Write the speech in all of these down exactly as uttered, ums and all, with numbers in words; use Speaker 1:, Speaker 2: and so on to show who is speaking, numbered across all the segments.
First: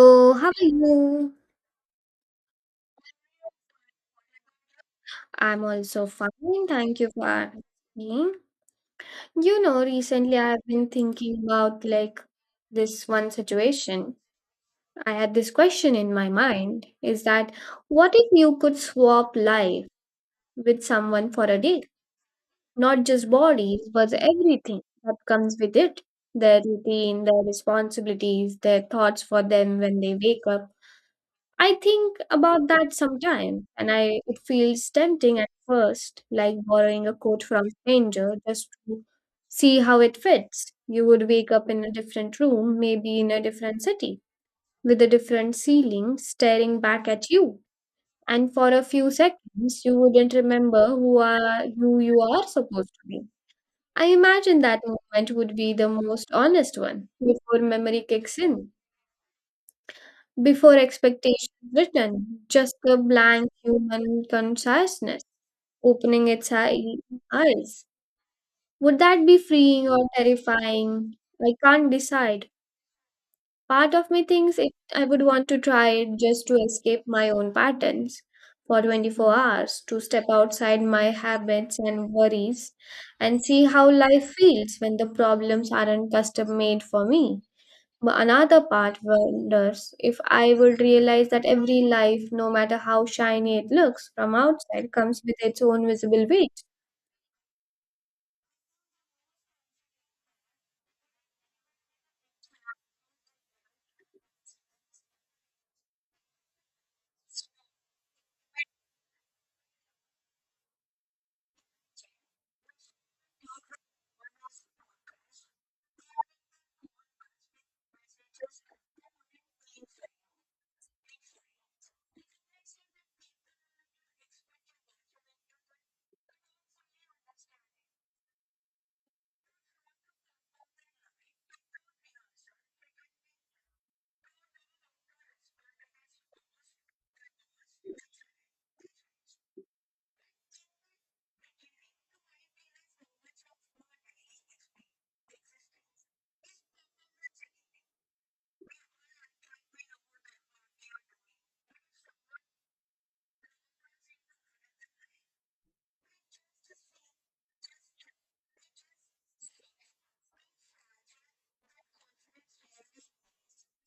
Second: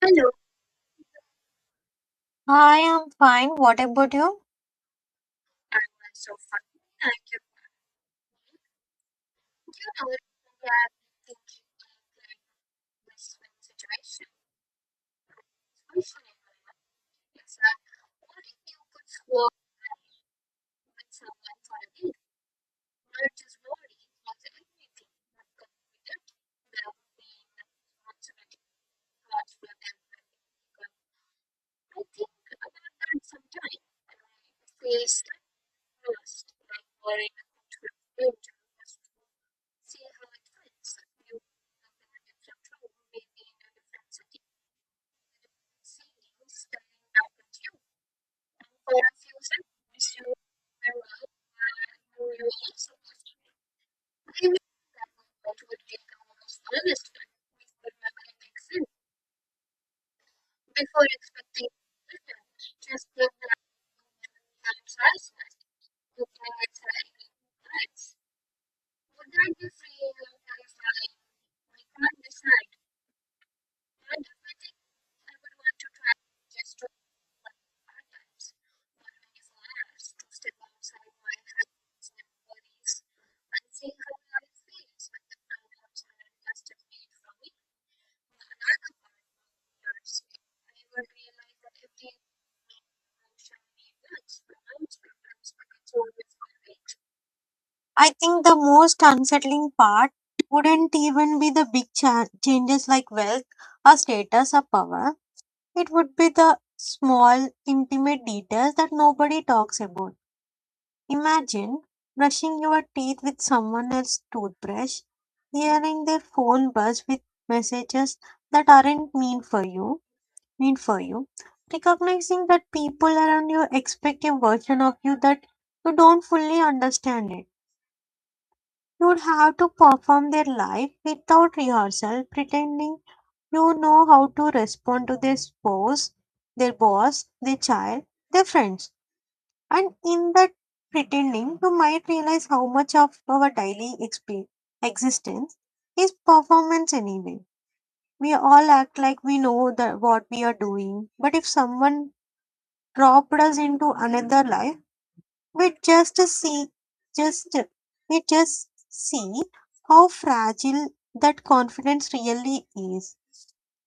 Speaker 1: Hello,
Speaker 2: how are you?
Speaker 1: I am fine. What about you?
Speaker 2: I'm
Speaker 1: I'm
Speaker 2: also fine.
Speaker 1: also fine.
Speaker 2: Thank you
Speaker 1: Thank
Speaker 2: for
Speaker 1: you.
Speaker 2: asking. You
Speaker 1: You
Speaker 2: know,
Speaker 1: know, looking
Speaker 2: recently I've been thinking about like this one situation.
Speaker 1: situations,
Speaker 2: I had this question in my
Speaker 1: questioning
Speaker 2: mind is that
Speaker 1: things that
Speaker 2: what if you could
Speaker 1: could
Speaker 2: swap
Speaker 1: work
Speaker 2: life with someone for a
Speaker 1: someone for
Speaker 2: day?
Speaker 1: a week,
Speaker 2: Not just
Speaker 1: not just
Speaker 2: bodies, but everything that comes with it. Their routine, their responsibilities, their thoughts for them when they wake up. I think about that sometimes, and I it feels tempting at first, like borrowing a coat from a stranger just to see how it fits. You would wake up in a different room, maybe in a different city, with a different ceiling staring back at you. And for a few seconds, you wouldn't remember who are who you are supposed to be. I imagine that moment would be the most honest one before memory kicks in. Before expectations written, just a blank human consciousness opening its eye- eyes. Would that be freeing or terrifying? I can't decide. Part of me thinks it, I would want to try it just to escape my own patterns for twenty-four hours, to step outside my habits and worries and see how life feels when the problems aren't custom made for me. But another part wonders if I would realize that every life, no matter how shiny it looks from outside, comes with its own visible weight.
Speaker 1: I think the most unsettling part wouldn't even be the big cha- changes like wealth or status or power. It would be the small, intimate details that nobody talks about. Imagine brushing your teeth with someone else's toothbrush, hearing their phone buzz with messages that aren't mean for you, mean for you, recognizing that people around you expect a version of you that you don't fully understand it. You would have to perform their life without rehearsal, pretending you know how to respond to their spouse, their boss, their child, their friends. And in that pretending, you might realize how much of our daily exp- existence is performance anyway. We all act like we know that what we are doing, but if someone dropped us into another life, we just see, just we just see how fragile that confidence really is.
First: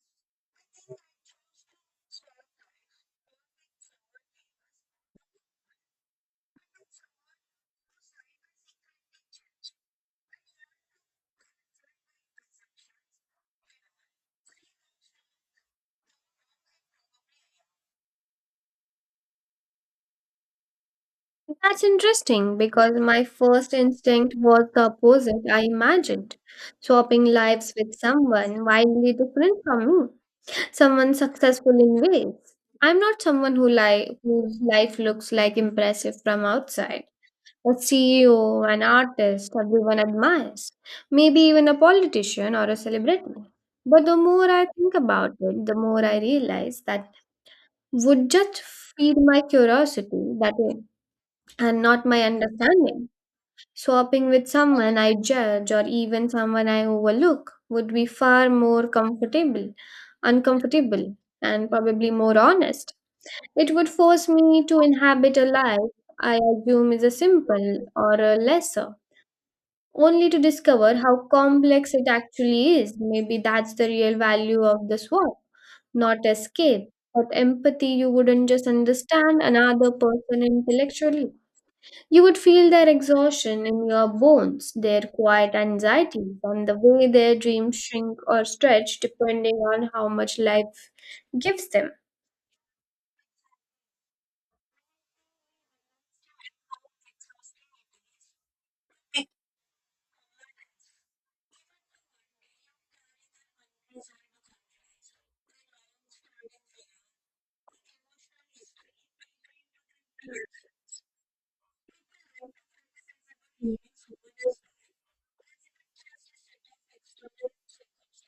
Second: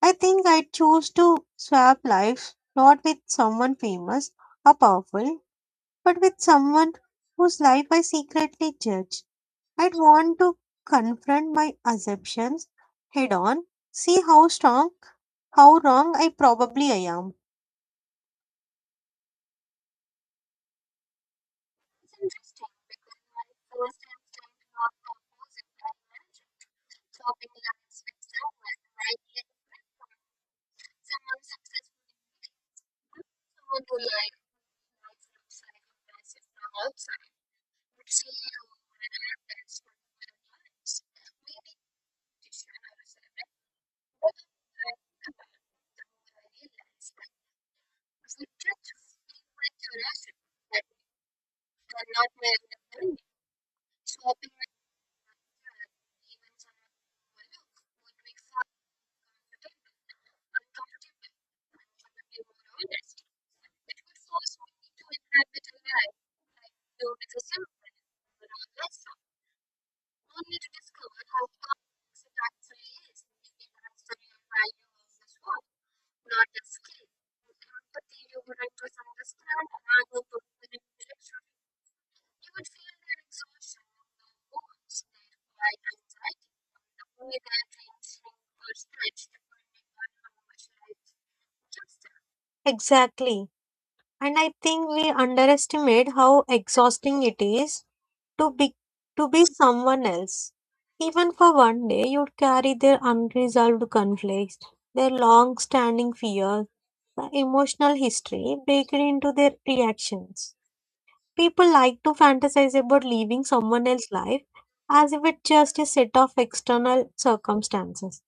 Speaker 1: I think I choose to swap lives not with someone famous or powerful, but with someone whose life I secretly judge. I'd want to confront my assumptions head on, see how strong, how wrong I probably am.
Speaker 2: That's interesting because my first instinct was the opposite. I imagined swapping lives with someone wildly different from me, someone successful in ways I'm not, someone who li- whose life looks like impressive from outside: a C E O, an artist everyone admires, maybe even a politician or a celebrity. But the more I think about it, the more I realize that would just feed my curiosity that is, and not my understanding. Swapping with someone I judge or even someone I overlook would be far more comfortable, uncomfortable, and probably more honest. It would force me to inhabit a life I assume is a simple or a lesser only to discover how complex it actually is. Maybe that's the real value of the swap: not escape, but empathy. You wouldn't just understand another person intellectually. You would feel their exhaustion in your bones, their quiet anxieties, and the way their dreams shrink or stretch depending on how much life gives them.
Speaker 1: Exactly. And I think we underestimate how exhausting it is to be to be someone else. Even for one day, you'd carry their unresolved conflicts, their long standing fears, the emotional history baked into their reactions. People like to fantasize about living someone else's life as if it's just a set of external circumstances.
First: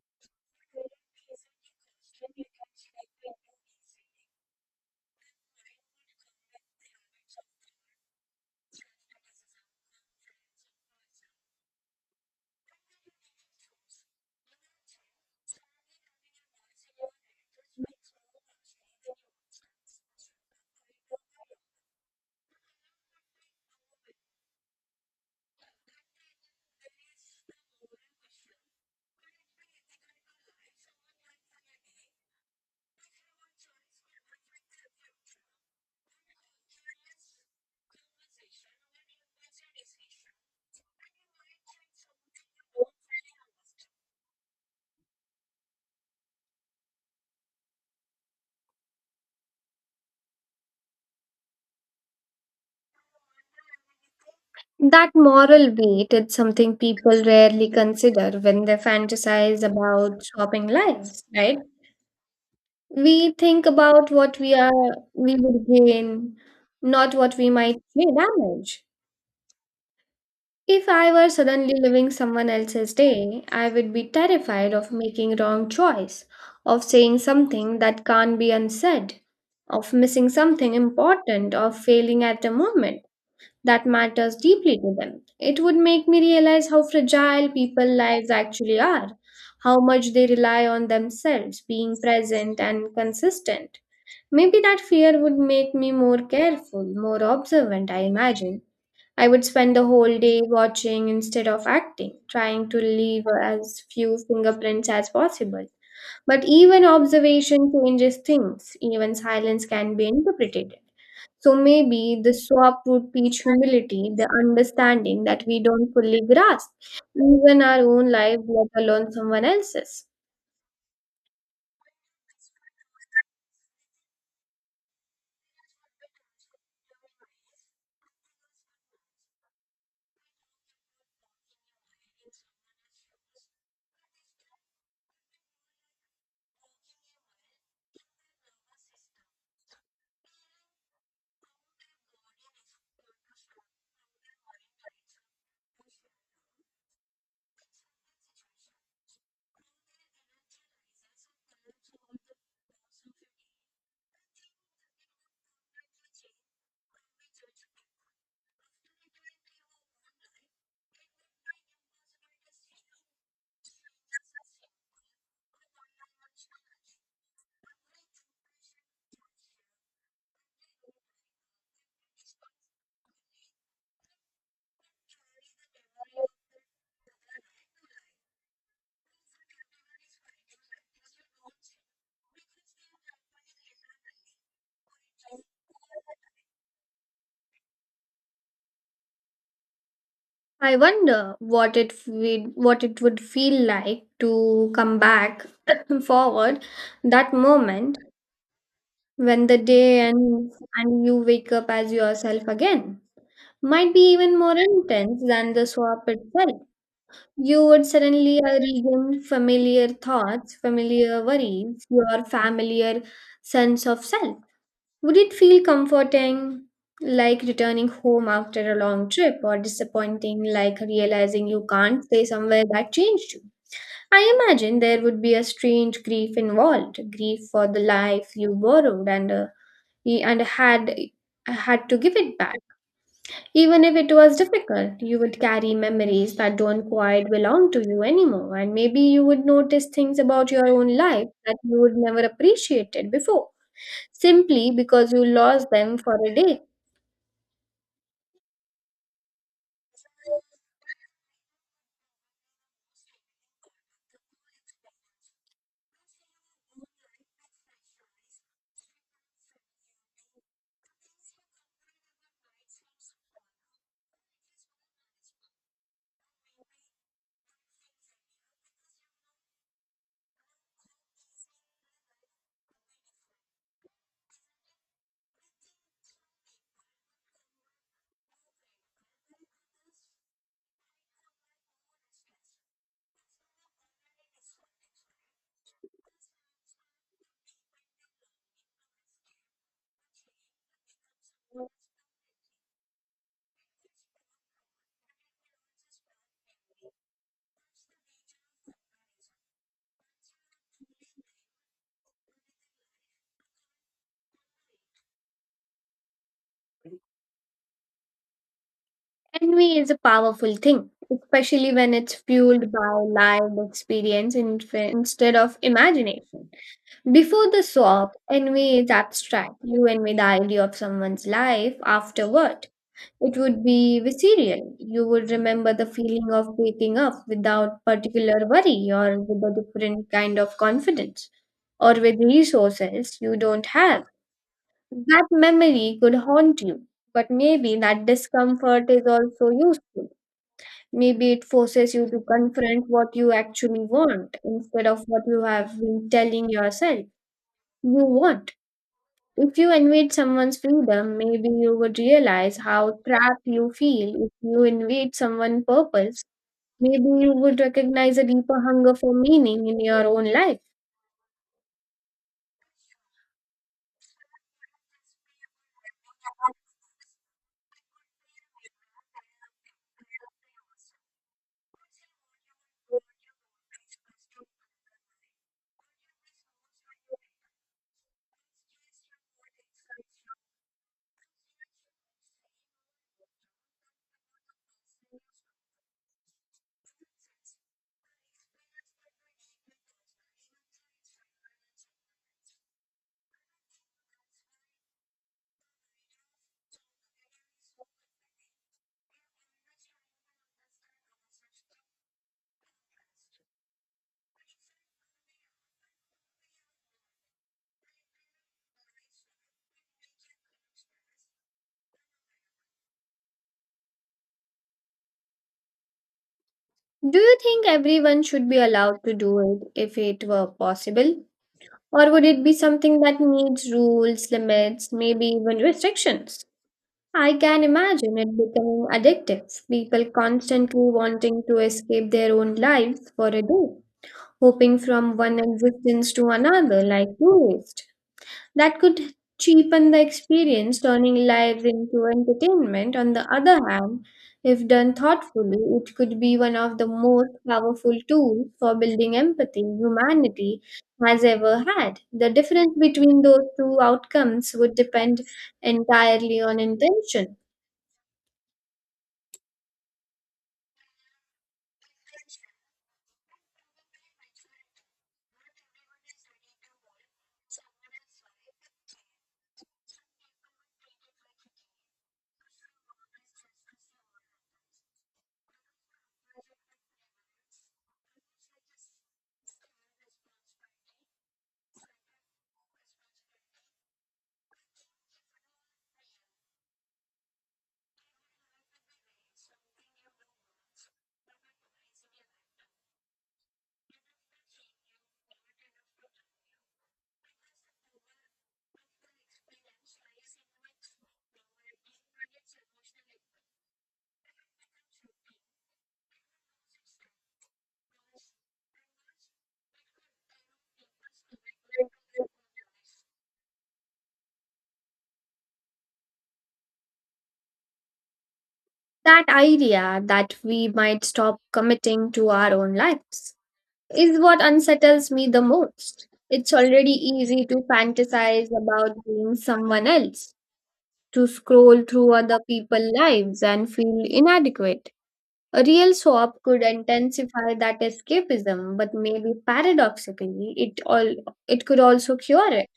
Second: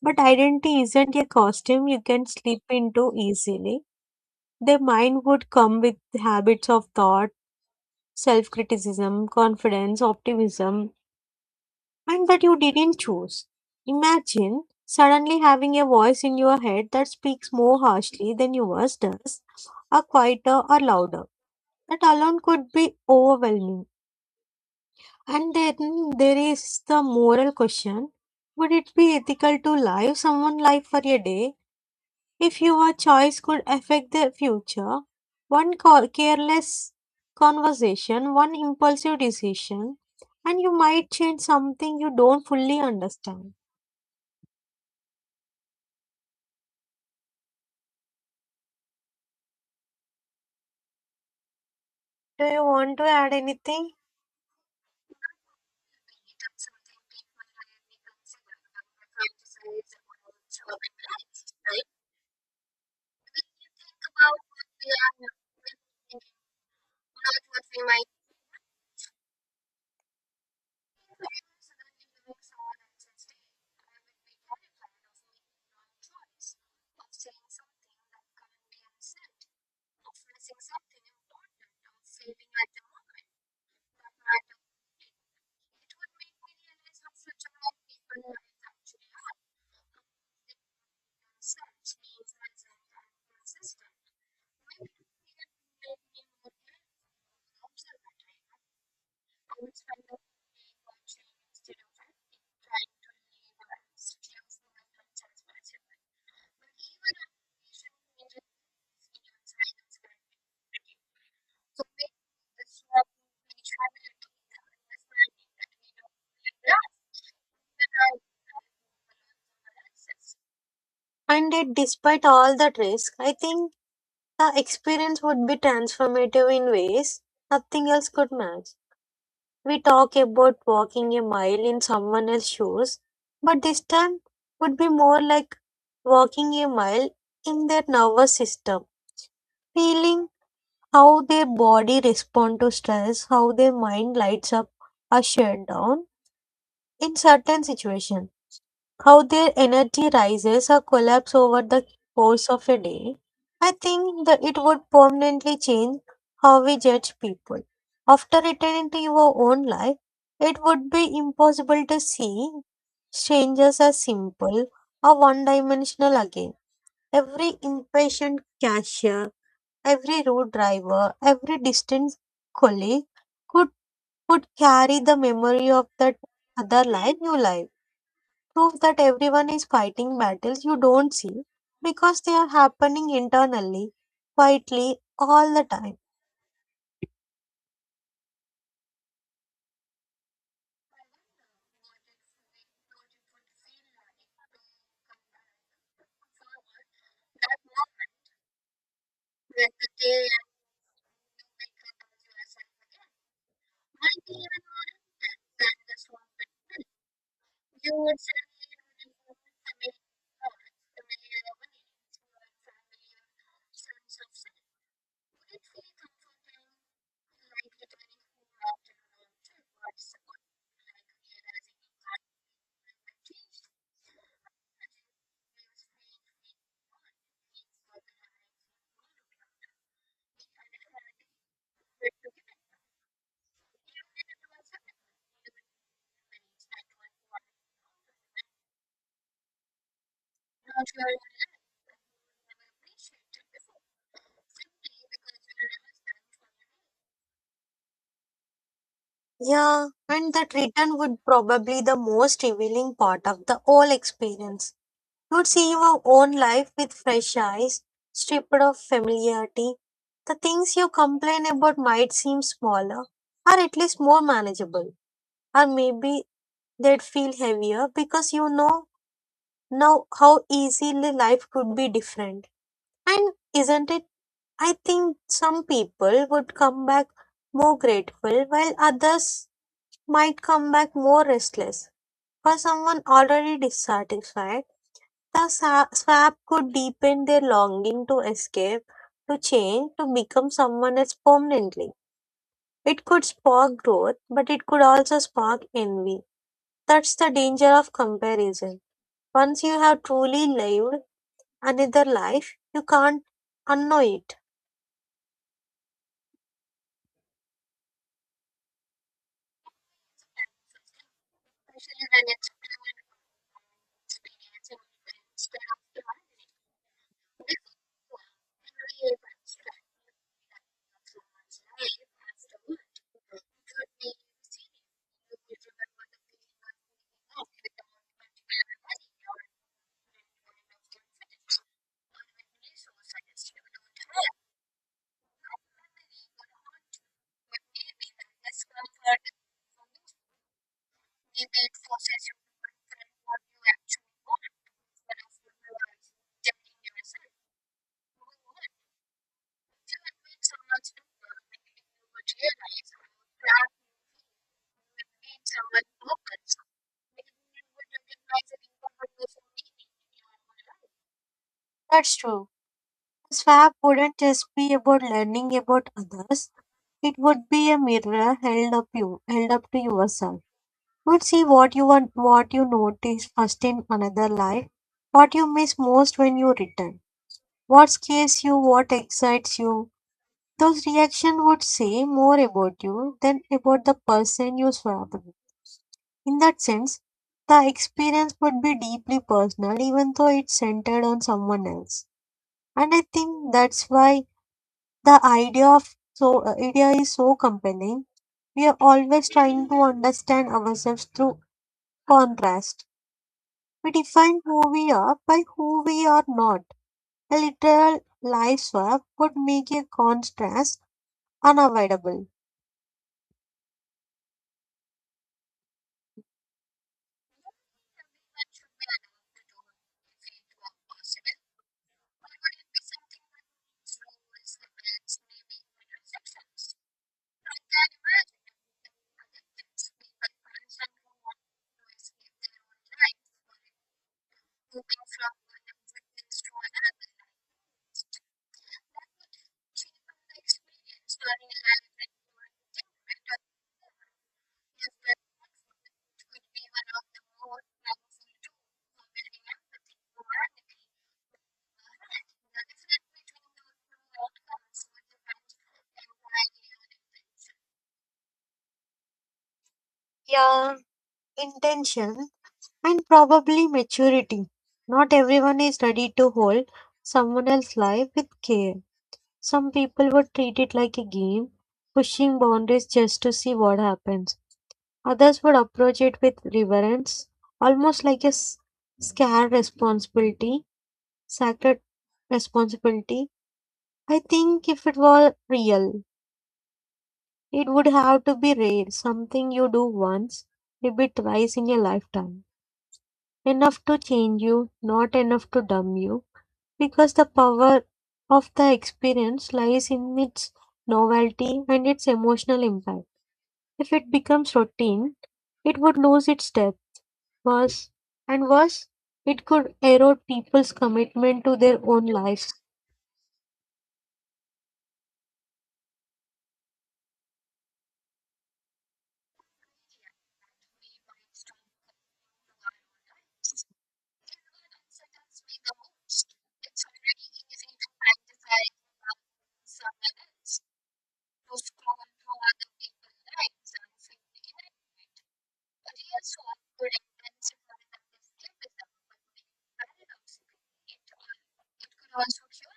Speaker 1: But identity isn't a costume you can slip into easily. Their mind would come with habits of thought, self criticism, confidence, optimism, and that you didn't choose. Imagine suddenly having a voice in your head that speaks more harshly than yours does, or quieter or louder. That alone could be overwhelming. And then there is the moral question. Would it be ethical to live someone's life for a day if your choice could affect their future? One co- careless conversation, one impulsive decision, and you might change something you don't fully understand. Do you want to add anything?
Speaker 2: That moral weight is something people rarely consider when they fantasize about swapping lives, right? We think about what we are we would gain, not what we might may damage. If I were suddenly living someone else's day, I would be terrified of making wrong choice, of saying something that can't be unsaid, of missing something important, of failing at a moment that matters deeply to them. It would make me realize how fragile people's lives actually are, how much they rely on themselves, being present and consistent. Maybe that fear would make me more careful, more observant, I imagine. I would spend the whole day watching instead of acting, trying to leave as few fingerprints as possible. But even observation changes things, even silence can be interpreted. So maybe the swap would teach humility, the understanding that we don't fully grasp even our own life, let alone someone else's.
Speaker 1: And yet, despite all that risk, I think the experience would be transformative in ways nothing else could match. We talk about walking a mile in someone else's shoes, but this time would be more like walking a mile in their nervous system, feeling how their body responds to stress, how their mind lights up or shut down in certain situations, how their energy rises or collapse over the course of a day. I think that it would permanently change how we judge people. After returning to your own life, it would be impossible to see strangers as simple or one dimensional again. Every impatient cashier, every road driver, every distant colleague could, could carry the memory of that other life you live, proof that everyone is fighting battles you don't see because they are happening internally, quietly, all the time.
Speaker 2: I wonder what it would what it would feel like to come back forward that moment when the day ends and you wake up as yourself again. Might be even more intense than the swap itself. You would suddenly uh, regain familiar thoughts, familiar worries, your familiar sense of self. Would it feel comforting, like returning home after a long trip, or disappointing, like realizing you can't stay somewhere that changed you? I imagine there would be a strange grief involved, grief for the life you borrowed and uh, y- and had had to give it back. Even if it was difficult, you would carry memories that don't quite belong to you anymore, and maybe you would notice things about your own life that you would never appreciated before, simply because you lost them for a day.
Speaker 1: Yeah, and that return would probably the most revealing part of the whole experience. You'd see your own life with fresh eyes, stripped of familiarity. The things you complain about might seem smaller, or at least more manageable, or maybe they'd feel heavier because you know now how easily life could be different. And isn't it? I think some people would come back more grateful, while others might come back more restless. For someone already dissatisfied, the sa- swap could deepen their longing to escape, to change, to become someone else permanently. It could spark growth, but it could also spark envy. That's the danger of comparison. Once you have truly lived another life, you can't unknow it.
Speaker 2: Envy is a powerful thing, especially when it's fueled by lived experience in- instead of imagination. Before the swap, envy is abstract. You envy the idea of someone's life. Afterward, it would be visceral. You would remember the feeling of waking up without particular worry, or with a different kind of confidence, or with resources you don't have. That memory could haunt you, but maybe that discomfort is also useful. Maybe it forces you to confront what you actually want instead of what you have been telling yourself you want. If you invade someone's freedom, maybe you would realize how trapped you feel. If you invade someone's purpose, maybe you would recognize a deeper hunger for meaning in your own life.
Speaker 1: That's true. Swap wouldn't just be about learning about others. It would be a mirror held up you held up to yourself. You would see what you want what you notice first in another life, what you miss most when you return, what scares you, what excites you. Those reactions would say more about you than about the person you swapped with. In that sense, the experience would be deeply personal even though it's centered on someone else. And I think that's why the idea of so uh, idea is so compelling. We are always trying to understand ourselves through contrast. We define who we are by who we are not. A literal life swap would make a contrast unavoidable.
Speaker 2: Do you think everyone should be allowed to do it if it were possible? Or would it be something that needs rules, limits, maybe even restrictions? I can imagine it becoming addictive. People constantly wanting to escape their own lives for a day, hopping from one existence to another like tourists. That could cheapen the experience, turning lives into entertainment. On the other hand, if done thoughtfully, it could be one of the most powerful tools for building empathy humanity has ever had. The difference between those two outcomes would depend entirely on intention.
Speaker 1: Yeah, intention and probably maturity. Not everyone is ready to hold someone else's life with care. Some people would treat it like a game, pushing boundaries just to see what happens. Others would approach it with reverence, almost like a s- sacred responsibility, sacred responsibility. I think if it were real, it would have to be rare, something you do once, maybe twice in your lifetime. Enough to change you, not enough to dumb you, because the power of the experience lies in its novelty and its emotional impact. If it becomes routine, it would lose its depth. Worse and worse, it could erode people's commitment to their own lives.
Speaker 2: That idea that we might stop committing to our own lives is what unsettles me the most. It's already easy to fantasize about being someone else, to scroll through other people's lives and feel inadequate. A real swap could intensify that escapism, but maybe paradoxically, it all it could also cure it.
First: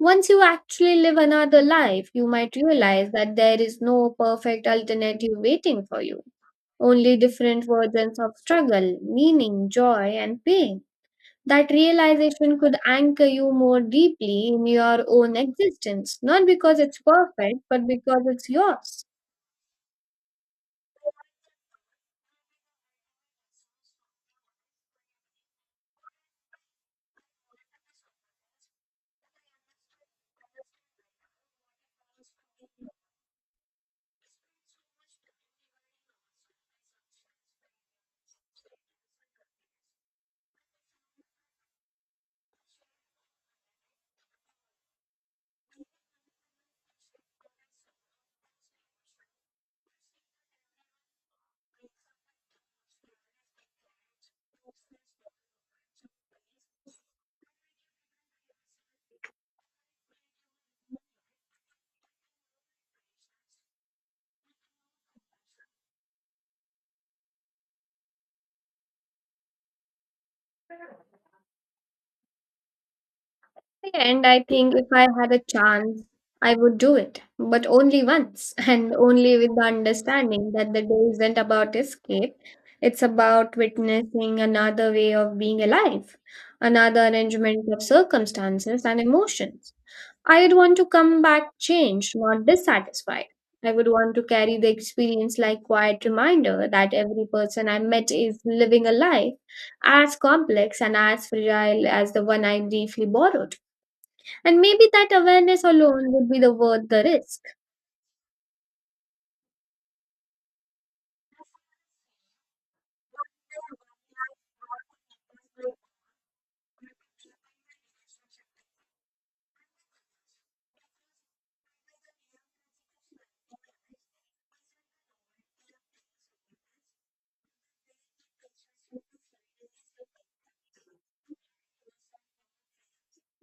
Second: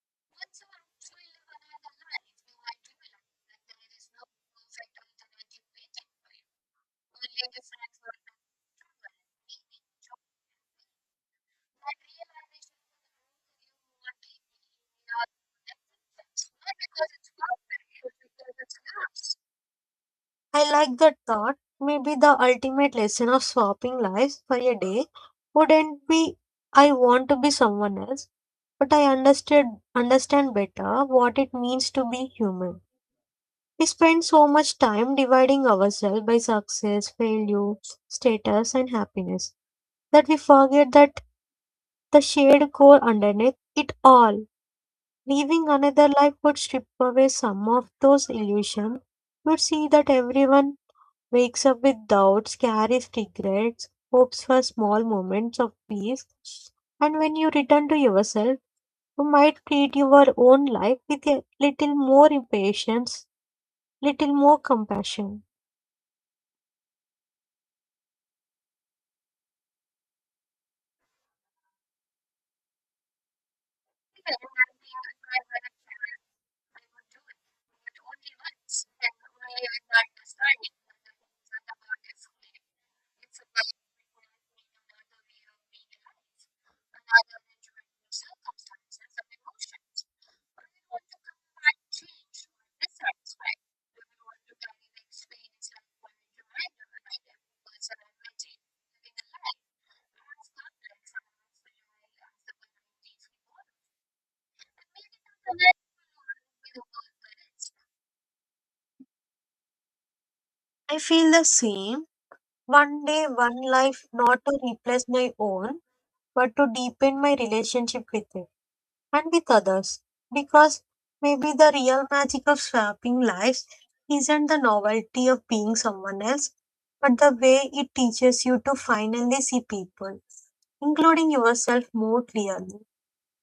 Speaker 2: Once you actually live another life, you might realize that there is no perfect alternative waiting for you, only different versions of struggle, meaning, joy, and pain. That realization could anchor you more deeply in your own existence, not because it's perfect, but because it's yours.
Speaker 1: I like that thought. Maybe the ultimate lesson of swapping lives for a day wouldn't be I want to be someone else, but I understood understand better what it means to be human. We spend so much time dividing ourselves by success, failure, status, and happiness, that we forget that the shared core underneath it all, living another life, would strip away some of those illusions. You would see that everyone wakes up with doubts, carries regrets, hopes for small moments of peace. And when you return to yourself, you might treat your own life with a little more patience, little more compassion.
Speaker 2: And I think if I had a chance, I would do it, but only once, and only with the understanding that the day isn't about escape. It's about witnessing another way of being alive, another arrangement of circumstances and emotions. I'd want to come back changed, not dissatisfied. I would want to carry the experience like quiet reminder that every person I met is living a life as complex and as fragile as the one I briefly borrowed. And maybe that awareness alone would be the worth the risk.
Speaker 1: I feel the same. One day, one life, not to replace my own, but to deepen my relationship with it, and with others, because maybe the real magic of swapping lives isn't the novelty of being someone else, but the way it teaches you to finally see people, including yourself, more clearly.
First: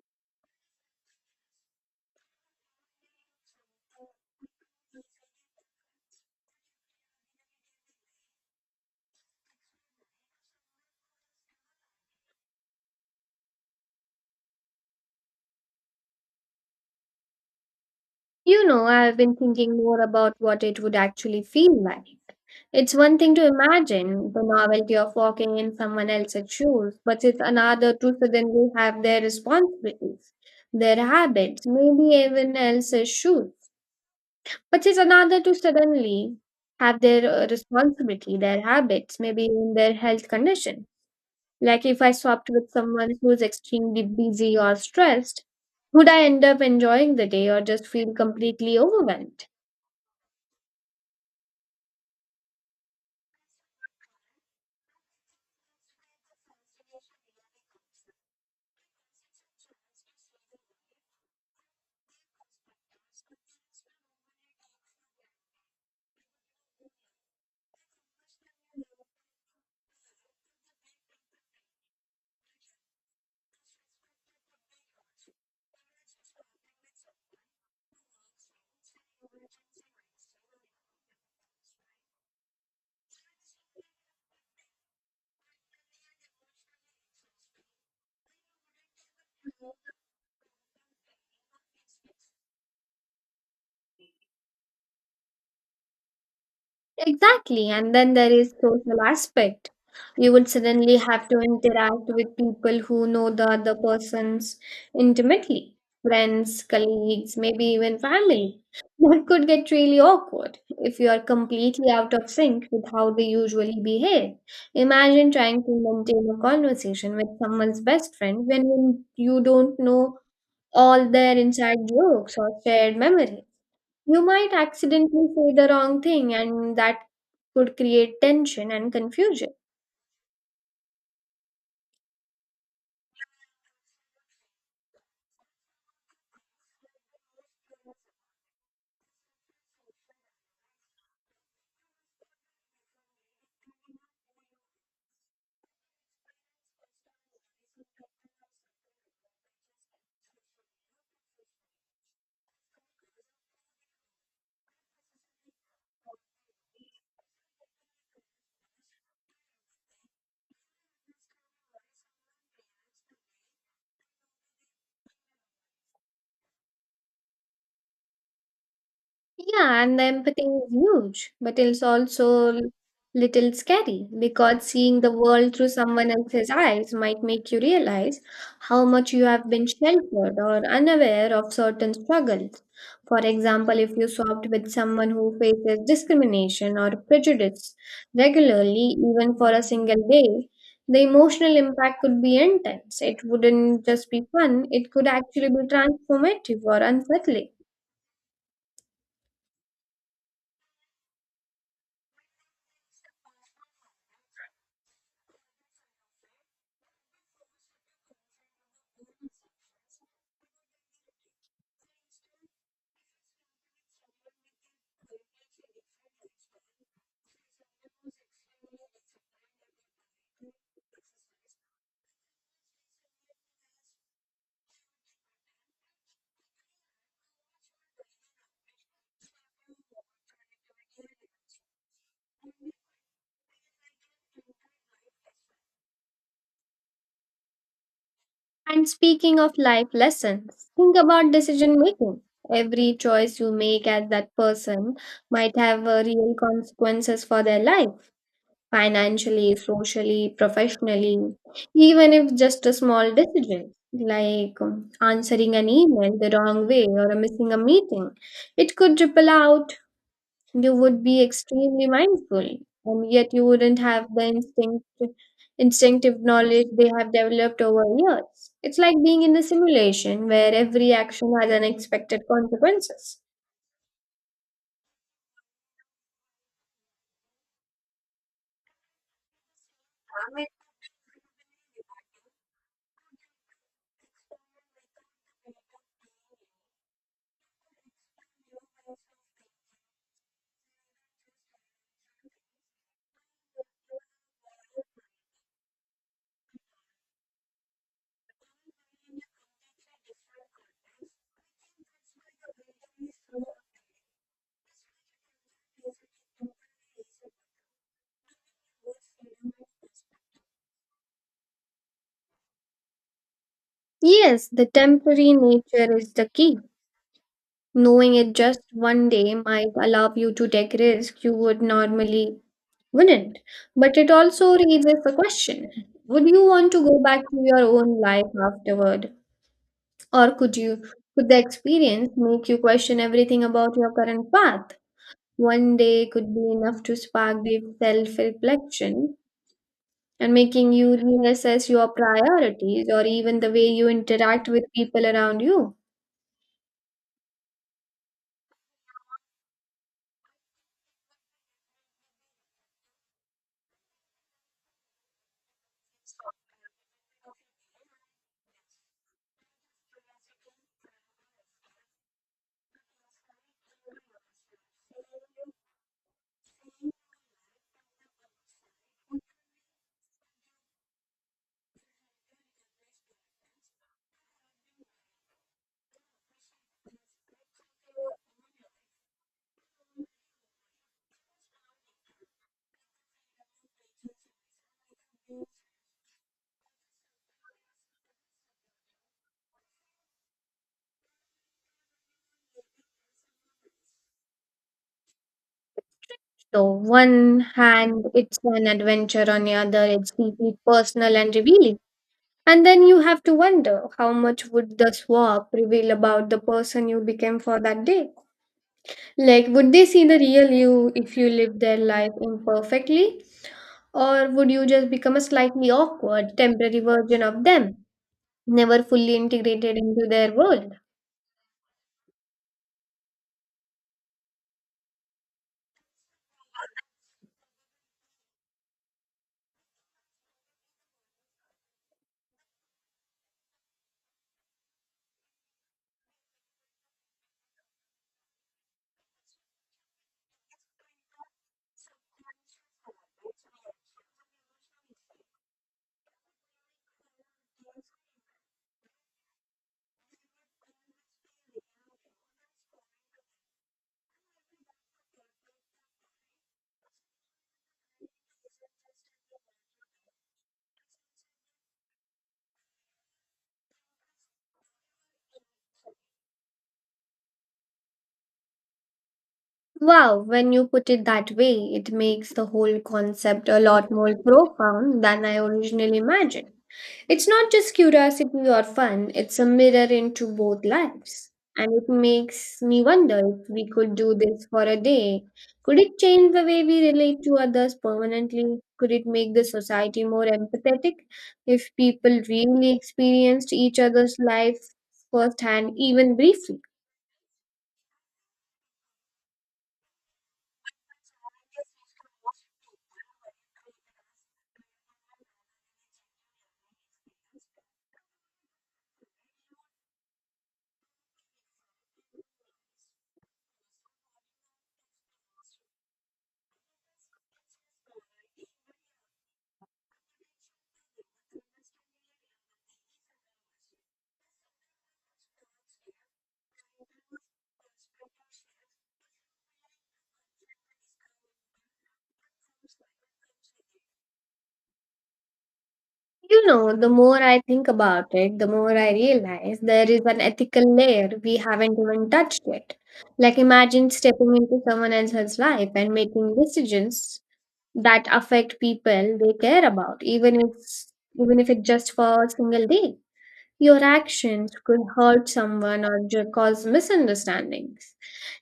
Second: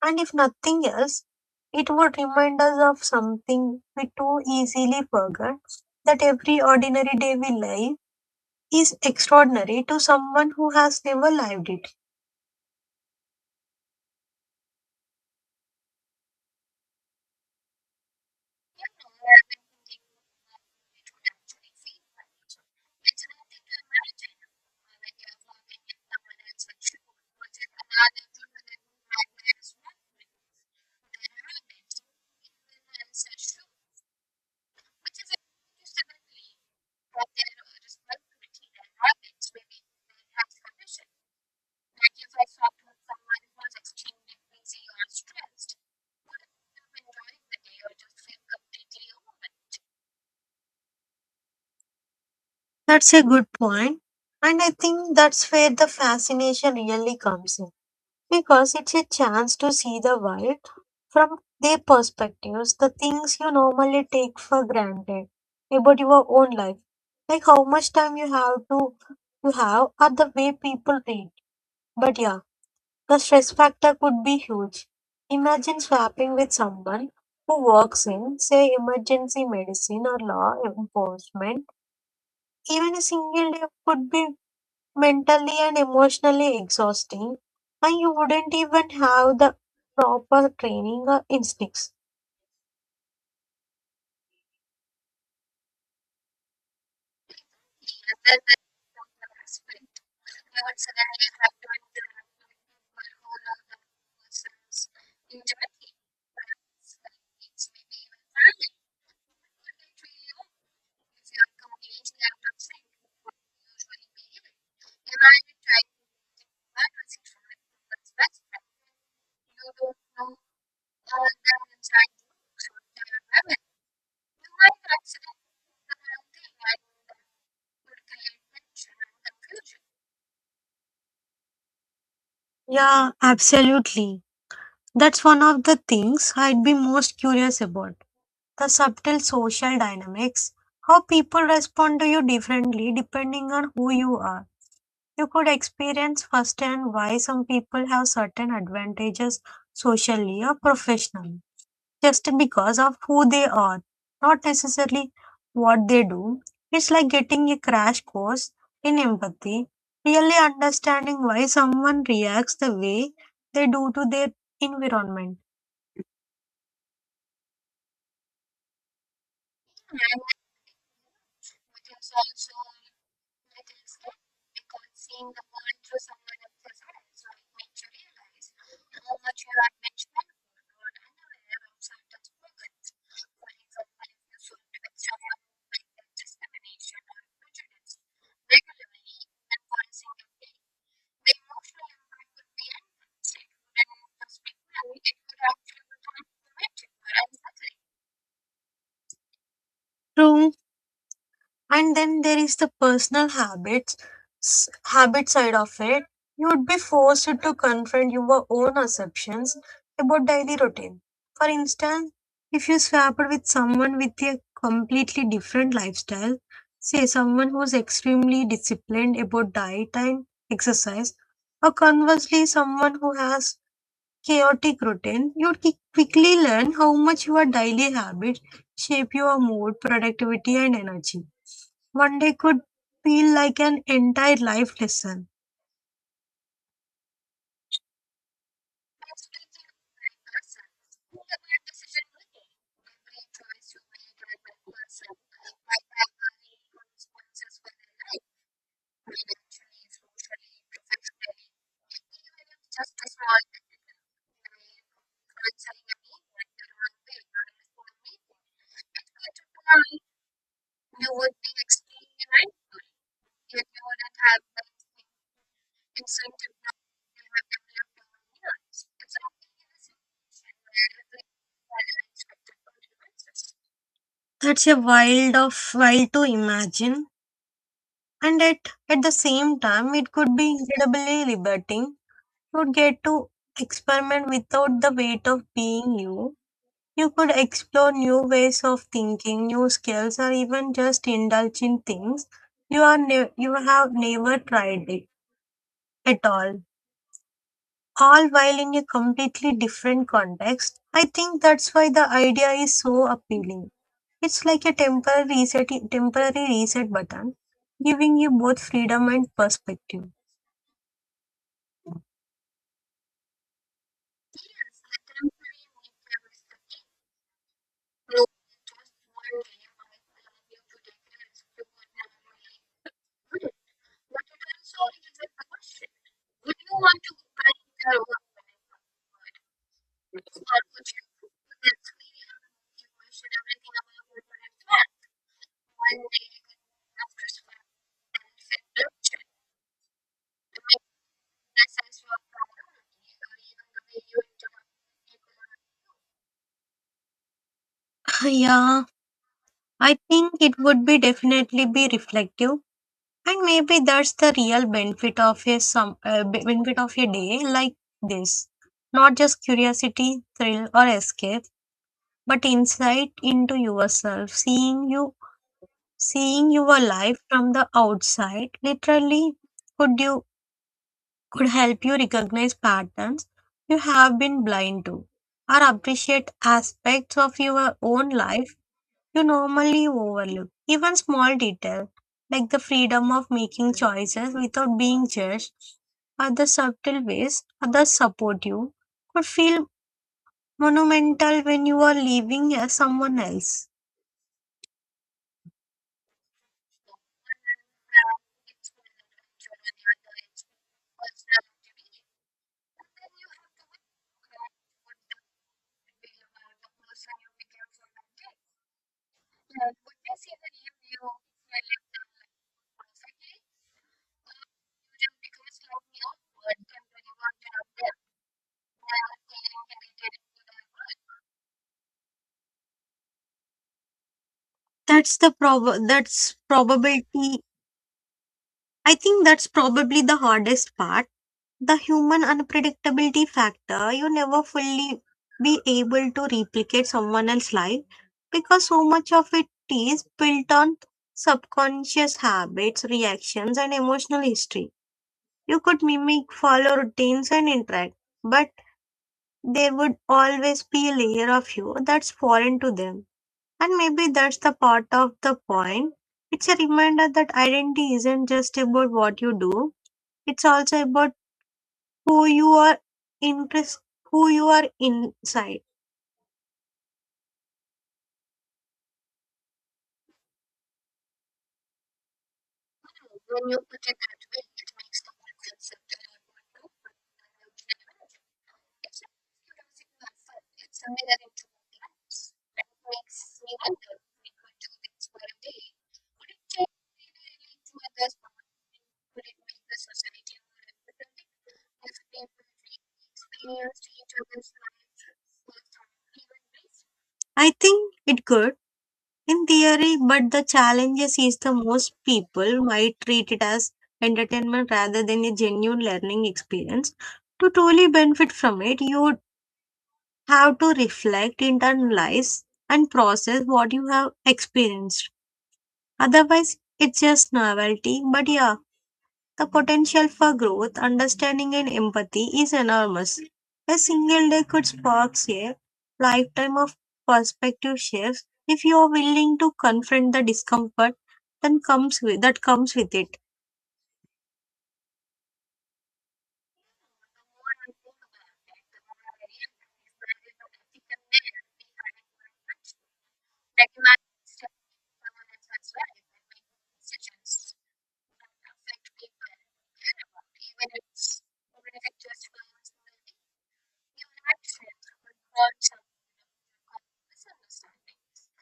Speaker 1: And if nothing else, it would remind us of something we too easily forget, that every ordinary day we live is extraordinary to someone who has never lived it.
Speaker 2: You know, I've been thinking more about what it would actually feel like. It's one thing to imagine the novelty of walking in someone else's shoes, but it's another to suddenly have their responsibilities, their habits, maybe even else's shoes. But it's another to suddenly have their uh, responsibility, their habits, maybe even their health condition. Like, if I swapped with someone who's extremely busy or stressed, would I end up enjoying the day or just feel completely overwhelmed?
Speaker 1: That's a good point. And I think that's where the fascination really comes in, because it's a chance to see the world from their perspectives, the things you normally take for granted about your own life, like how much time you have to you have or the way people read. But yeah, the stress factor could be huge. Imagine swapping with someone who works in, say, emergency medicine or law enforcement. Even a single day could be mentally and emotionally exhausting, and you wouldn't even have the proper training or instincts.
Speaker 2: Exactly. And then there is social aspect. You will suddenly have to interact with people who know the other persons intimately: friends, colleagues, maybe even family. That could get really awkward if you are completely out of sync with how they usually behave. Imagine trying to maintain a conversation with someone's best friend when you don't know all their inside jokes or shared memories. You might accidentally say the wrong thing, and that could create tension and confusion.
Speaker 1: Yeah, absolutely. That's one of the things I'd be most curious about, the subtle social dynamics, how people respond to you differently depending on who you are. You could experience firsthand why some people have certain advantages socially or professionally, just because of who they are, not necessarily what they do. It's like getting a crash course in empathy, really understanding why someone reacts the way they do to their environment.
Speaker 2: Yeah, and the empathy is huge, but it's also l- little scary because seeing the world through someone else's eyes might make you realize how much you have been sheltered or unaware of certain struggles. For example, if you swapped with someone who faces discrimination or prejudice regularly, even for a single day, the emotional impact could be intense. It wouldn't just be fun, it could actually be transformative or unsettling.
Speaker 1: True. And then there is the personal habits, s- habit side of it. You would be forced to confront your own assumptions about daily routine. For instance, if you swapped with someone with a completely different lifestyle, say someone who's extremely disciplined about diet and exercise, or conversely, someone who has chaotic routine, you'd qui- quickly learn how much your daily habits shape your mood, productivity, and energy. One day could feel like an entire life lesson.
Speaker 2: And speaking of life lessons, think about decision making. Every choice you make as that person might have uh, real consequences for their life, financially, socially, professionally, even if just a small decision like um, answering an email the wrong way or uh, missing a meeting. It could ripple out. You would be extremely mindful, and yet you wouldn't have the instinct, instinctive knowledge they have developed over years. It's like being in a simulation where every action has unexpected consequences.
Speaker 1: That's a wild of wild to imagine. And at, at the same time, it could be incredibly liberating. You'd get to experiment without the weight of being you. You could explore new ways of thinking, new skills, or even just indulge in things you are ne- you have never tried it at all. All while in a completely different context. I think that's why the idea is so appealing. It's like a temporary reset, temporary reset button, giving you both freedom and perspective.
Speaker 2: Yes, the temporary nature is the key. Knowing it just one day might allow you to take risks you would normally wouldn't. But it also raises the question: would you want to go back to your own life afterward? Or could you Could the experience make you question everything about your current path? One day could be enough to spark deep self-reflection and making you reassess your priorities or even the way you interact with people around you.
Speaker 1: Yeah, I think it would be definitely be reflective, and maybe that's the real benefit of a some uh, be- benefit of a day like this. Not just curiosity, thrill, or escape, but insight into yourself, seeing you, seeing your life from the outside. Literally, could you could help you recognize patterns you have been blind to or appreciate aspects of your own life you normally overlook. Even small details like the freedom of making choices without being judged or the subtle ways others support you could feel monumental when you are living as someone else.
Speaker 2: So one hand it's an adventure, on the other it's deeply personal and revealing. And then you have to wonder how much would the swap reveal about the person you became for that day. Like, would they see the real you if you live their life imperfectly? Or would you just become a slightly awkward, temporary version of them, never fully integrated into their world?
Speaker 1: That's the prob- that's probability. I think that's probably the hardest part, the human unpredictability factor. You never fully be able to replicate someone else's life because so much of it is built on subconscious habits, reactions, and emotional history. You could mimic, follow routines, and interact, but there would always be a layer of you that's foreign to them. And maybe that's the part of the point. It's a reminder that identity isn't just about what you do, it's also about who you are interest who you are inside.
Speaker 2: Wow, when you put it that way, it makes the whole concept a lot more profound than I originally imagined. It's not just curiosity or fun, it's a mirror into both lives. And it makes me wonder if we could do this for a day. Could it change the way we relate to others permanently? Could it make the society more empathetic if people really experienced each other's life firsthand, even briefly?
Speaker 1: I think it could in theory, but the challenges is the most people might treat it as entertainment rather than a genuine learning experience. To truly benefit from it, you would have to reflect, internalize, and process what you have experienced. Otherwise it's just novelty. But yeah, the potential for growth, understanding, and empathy is enormous. A single day could spark a lifetime of perspective shifts if you are willing to confront the discomfort that comes with, that comes with it.
Speaker 2: You know, the more I think about it, the more I realize there is an ethical layer we haven't even touched yet. Like, imagine stepping into someone else's life and making decisions that affect people they care about, even if even if it's just for a single day. Your actions could hurt someone or ju- cause misunderstandings.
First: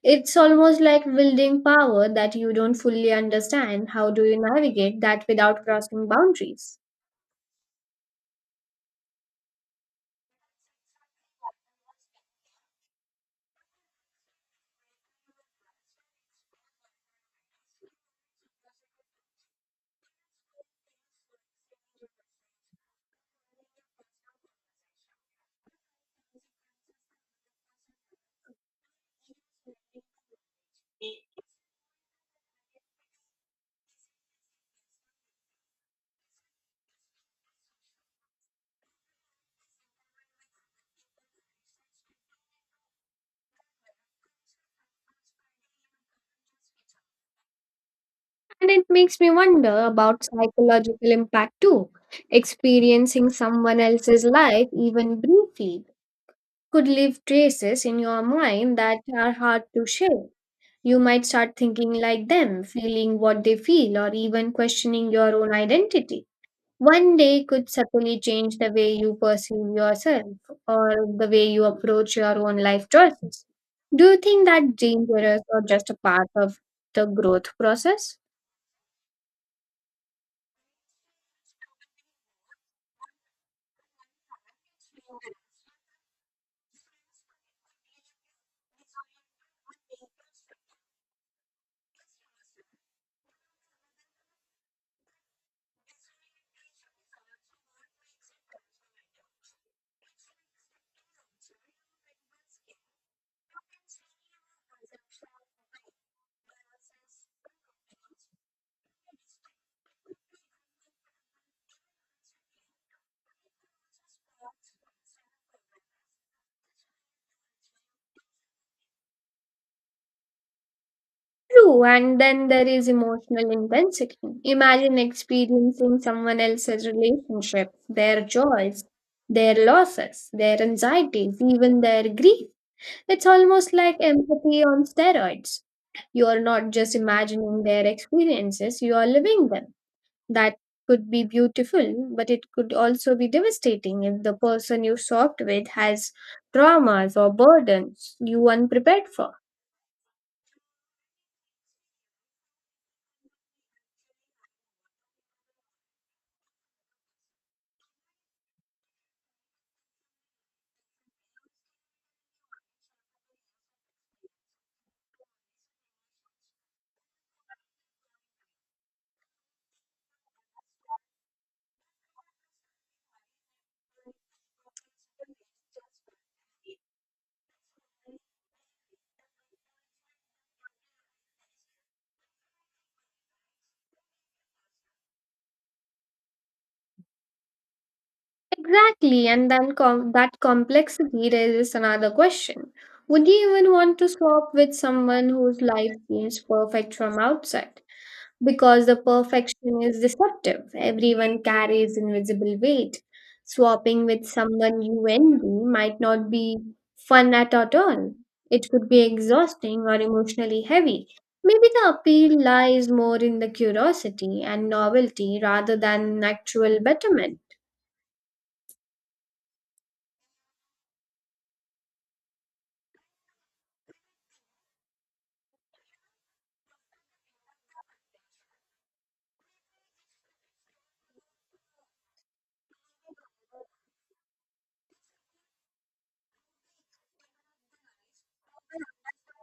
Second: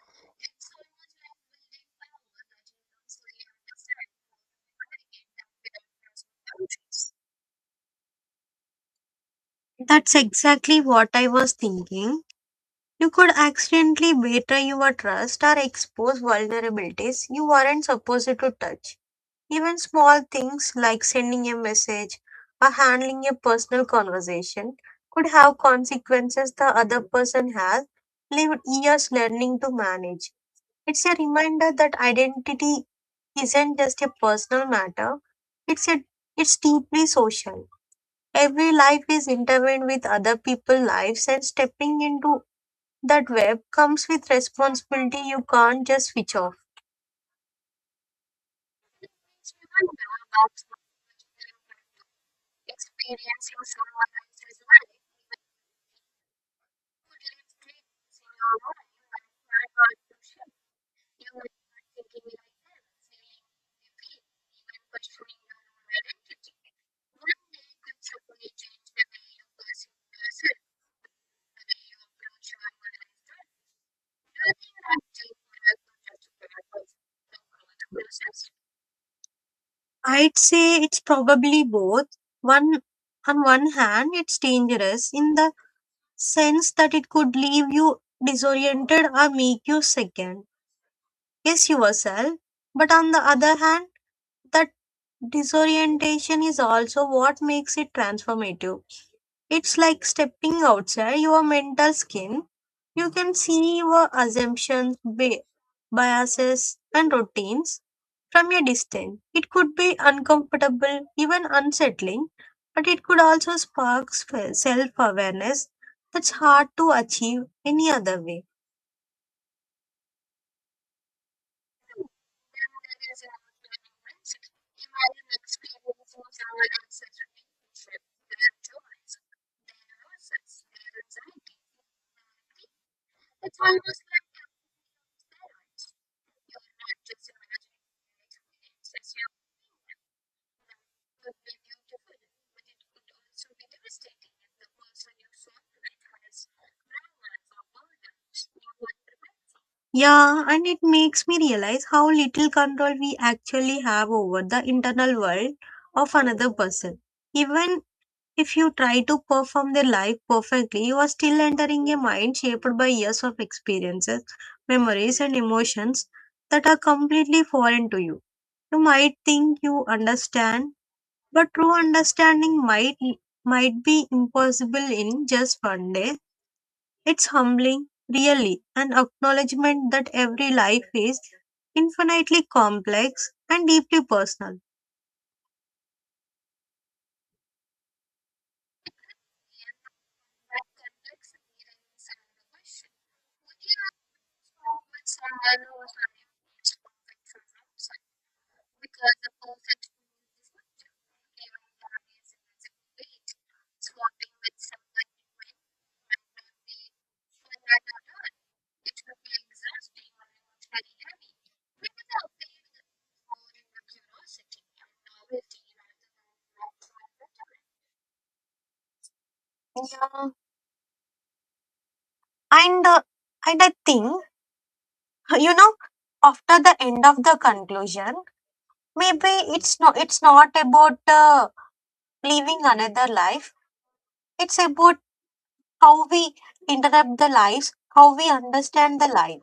Speaker 2: It's almost like wielding power that you don't fully understand. How do you navigate that without crossing boundaries?
Speaker 1: That's exactly what I was thinking. You could accidentally betray your trust or expose vulnerabilities you weren't supposed to touch. Even small things like sending a message or handling a personal conversation could have consequences the other person has lived years learning to manage. It's a reminder that identity isn't just a personal matter, it's a it's deeply social. Every life is intertwined with other people's lives, and stepping into that web comes with responsibility you can't just switch off.
Speaker 2: And it makes me wonder about psychological impact too. Experiencing someone else's life, even briefly, could leave traces in your mind that are hard to share. You might start thinking like them, feeling what they feel, or even questioning your own identity. One day could subtly change the way you perceive yourself or the way you approach your own life choices. Do you think that dangerous or just a part of the growth process?
Speaker 1: I'd say it's probably both. One, on one hand, it's dangerous in the sense that it could leave you disoriented or make you second guess yourself. But on the other hand, that disorientation is also what makes it transformative. It's like stepping outside your mental skin. You can see your assumptions, ba- biases, and routines from a distance. It could be uncomfortable, even unsettling, but it could also spark self awareness that's hard to achieve any other way.
Speaker 2: True, and then there is emotional intensity. Imagine experiencing someone else's relationships, their joys, their losses, their anxieties, even their grief. It's almost like empathy on steroids. You are not just imagining their experiences, you are living them. That could be beautiful, but it could also be devastating if the person you sobbed with has traumas or burdens you unprepared for.
Speaker 1: Yeah, and it makes me realize how little control we actually have over the internal world of another person. Even if you try to perform their life perfectly, you are still entering a mind shaped by years of experiences, memories, and emotions that are completely foreign to you. You might think you understand, but true understanding might might be impossible in just one day. It's humbling, really, an acknowledgement that every life is infinitely complex and deeply personal.
Speaker 2: Exactly, and then com- that complexity raises another question. Would you even want to swap with someone whose life seems perfect from outside? Because the perfection is deceptive. Everyone carries invisible weight. Swapping with someone you envy might not be fun at all. It could be exhausting or emotionally heavy. Maybe the appeal lies more in the curiosity and novelty rather than actual betterment.
Speaker 1: Yeah. And uh, and I think you know after the end of the conclusion, maybe it's not it's not about uh, living another life. It's about how we interrupt the lives, how we understand the life.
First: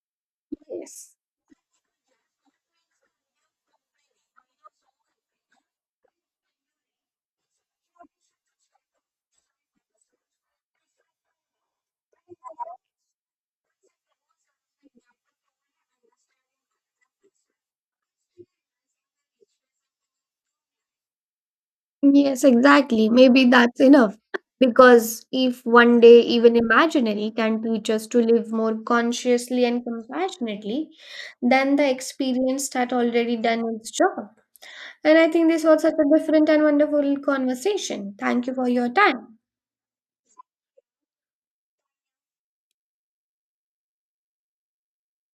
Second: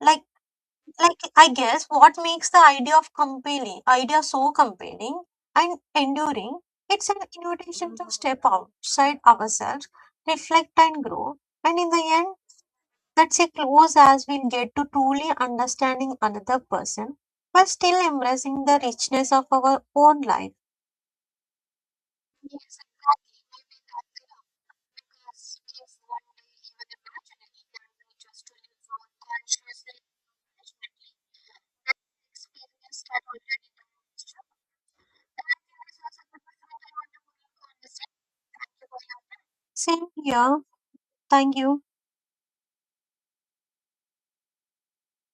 Speaker 1: like
Speaker 2: Yes.
Speaker 1: like I guess what makes the idea of compelling idea so compelling and enduring, it's an invitation to step outside ourselves, reflect, and grow. And in the end, that's a close as we'll get to truly understanding another person while still embracing the richness of our own life.
Speaker 2: Yes, exactly. Maybe that's enough. Because if one day even imaginary can teach us to live more consciously and compassionately, then the experience had already done its job. And I think this was such a different and wonderful conversation. Thank you for your time.
Speaker 1: Same here. Thank you.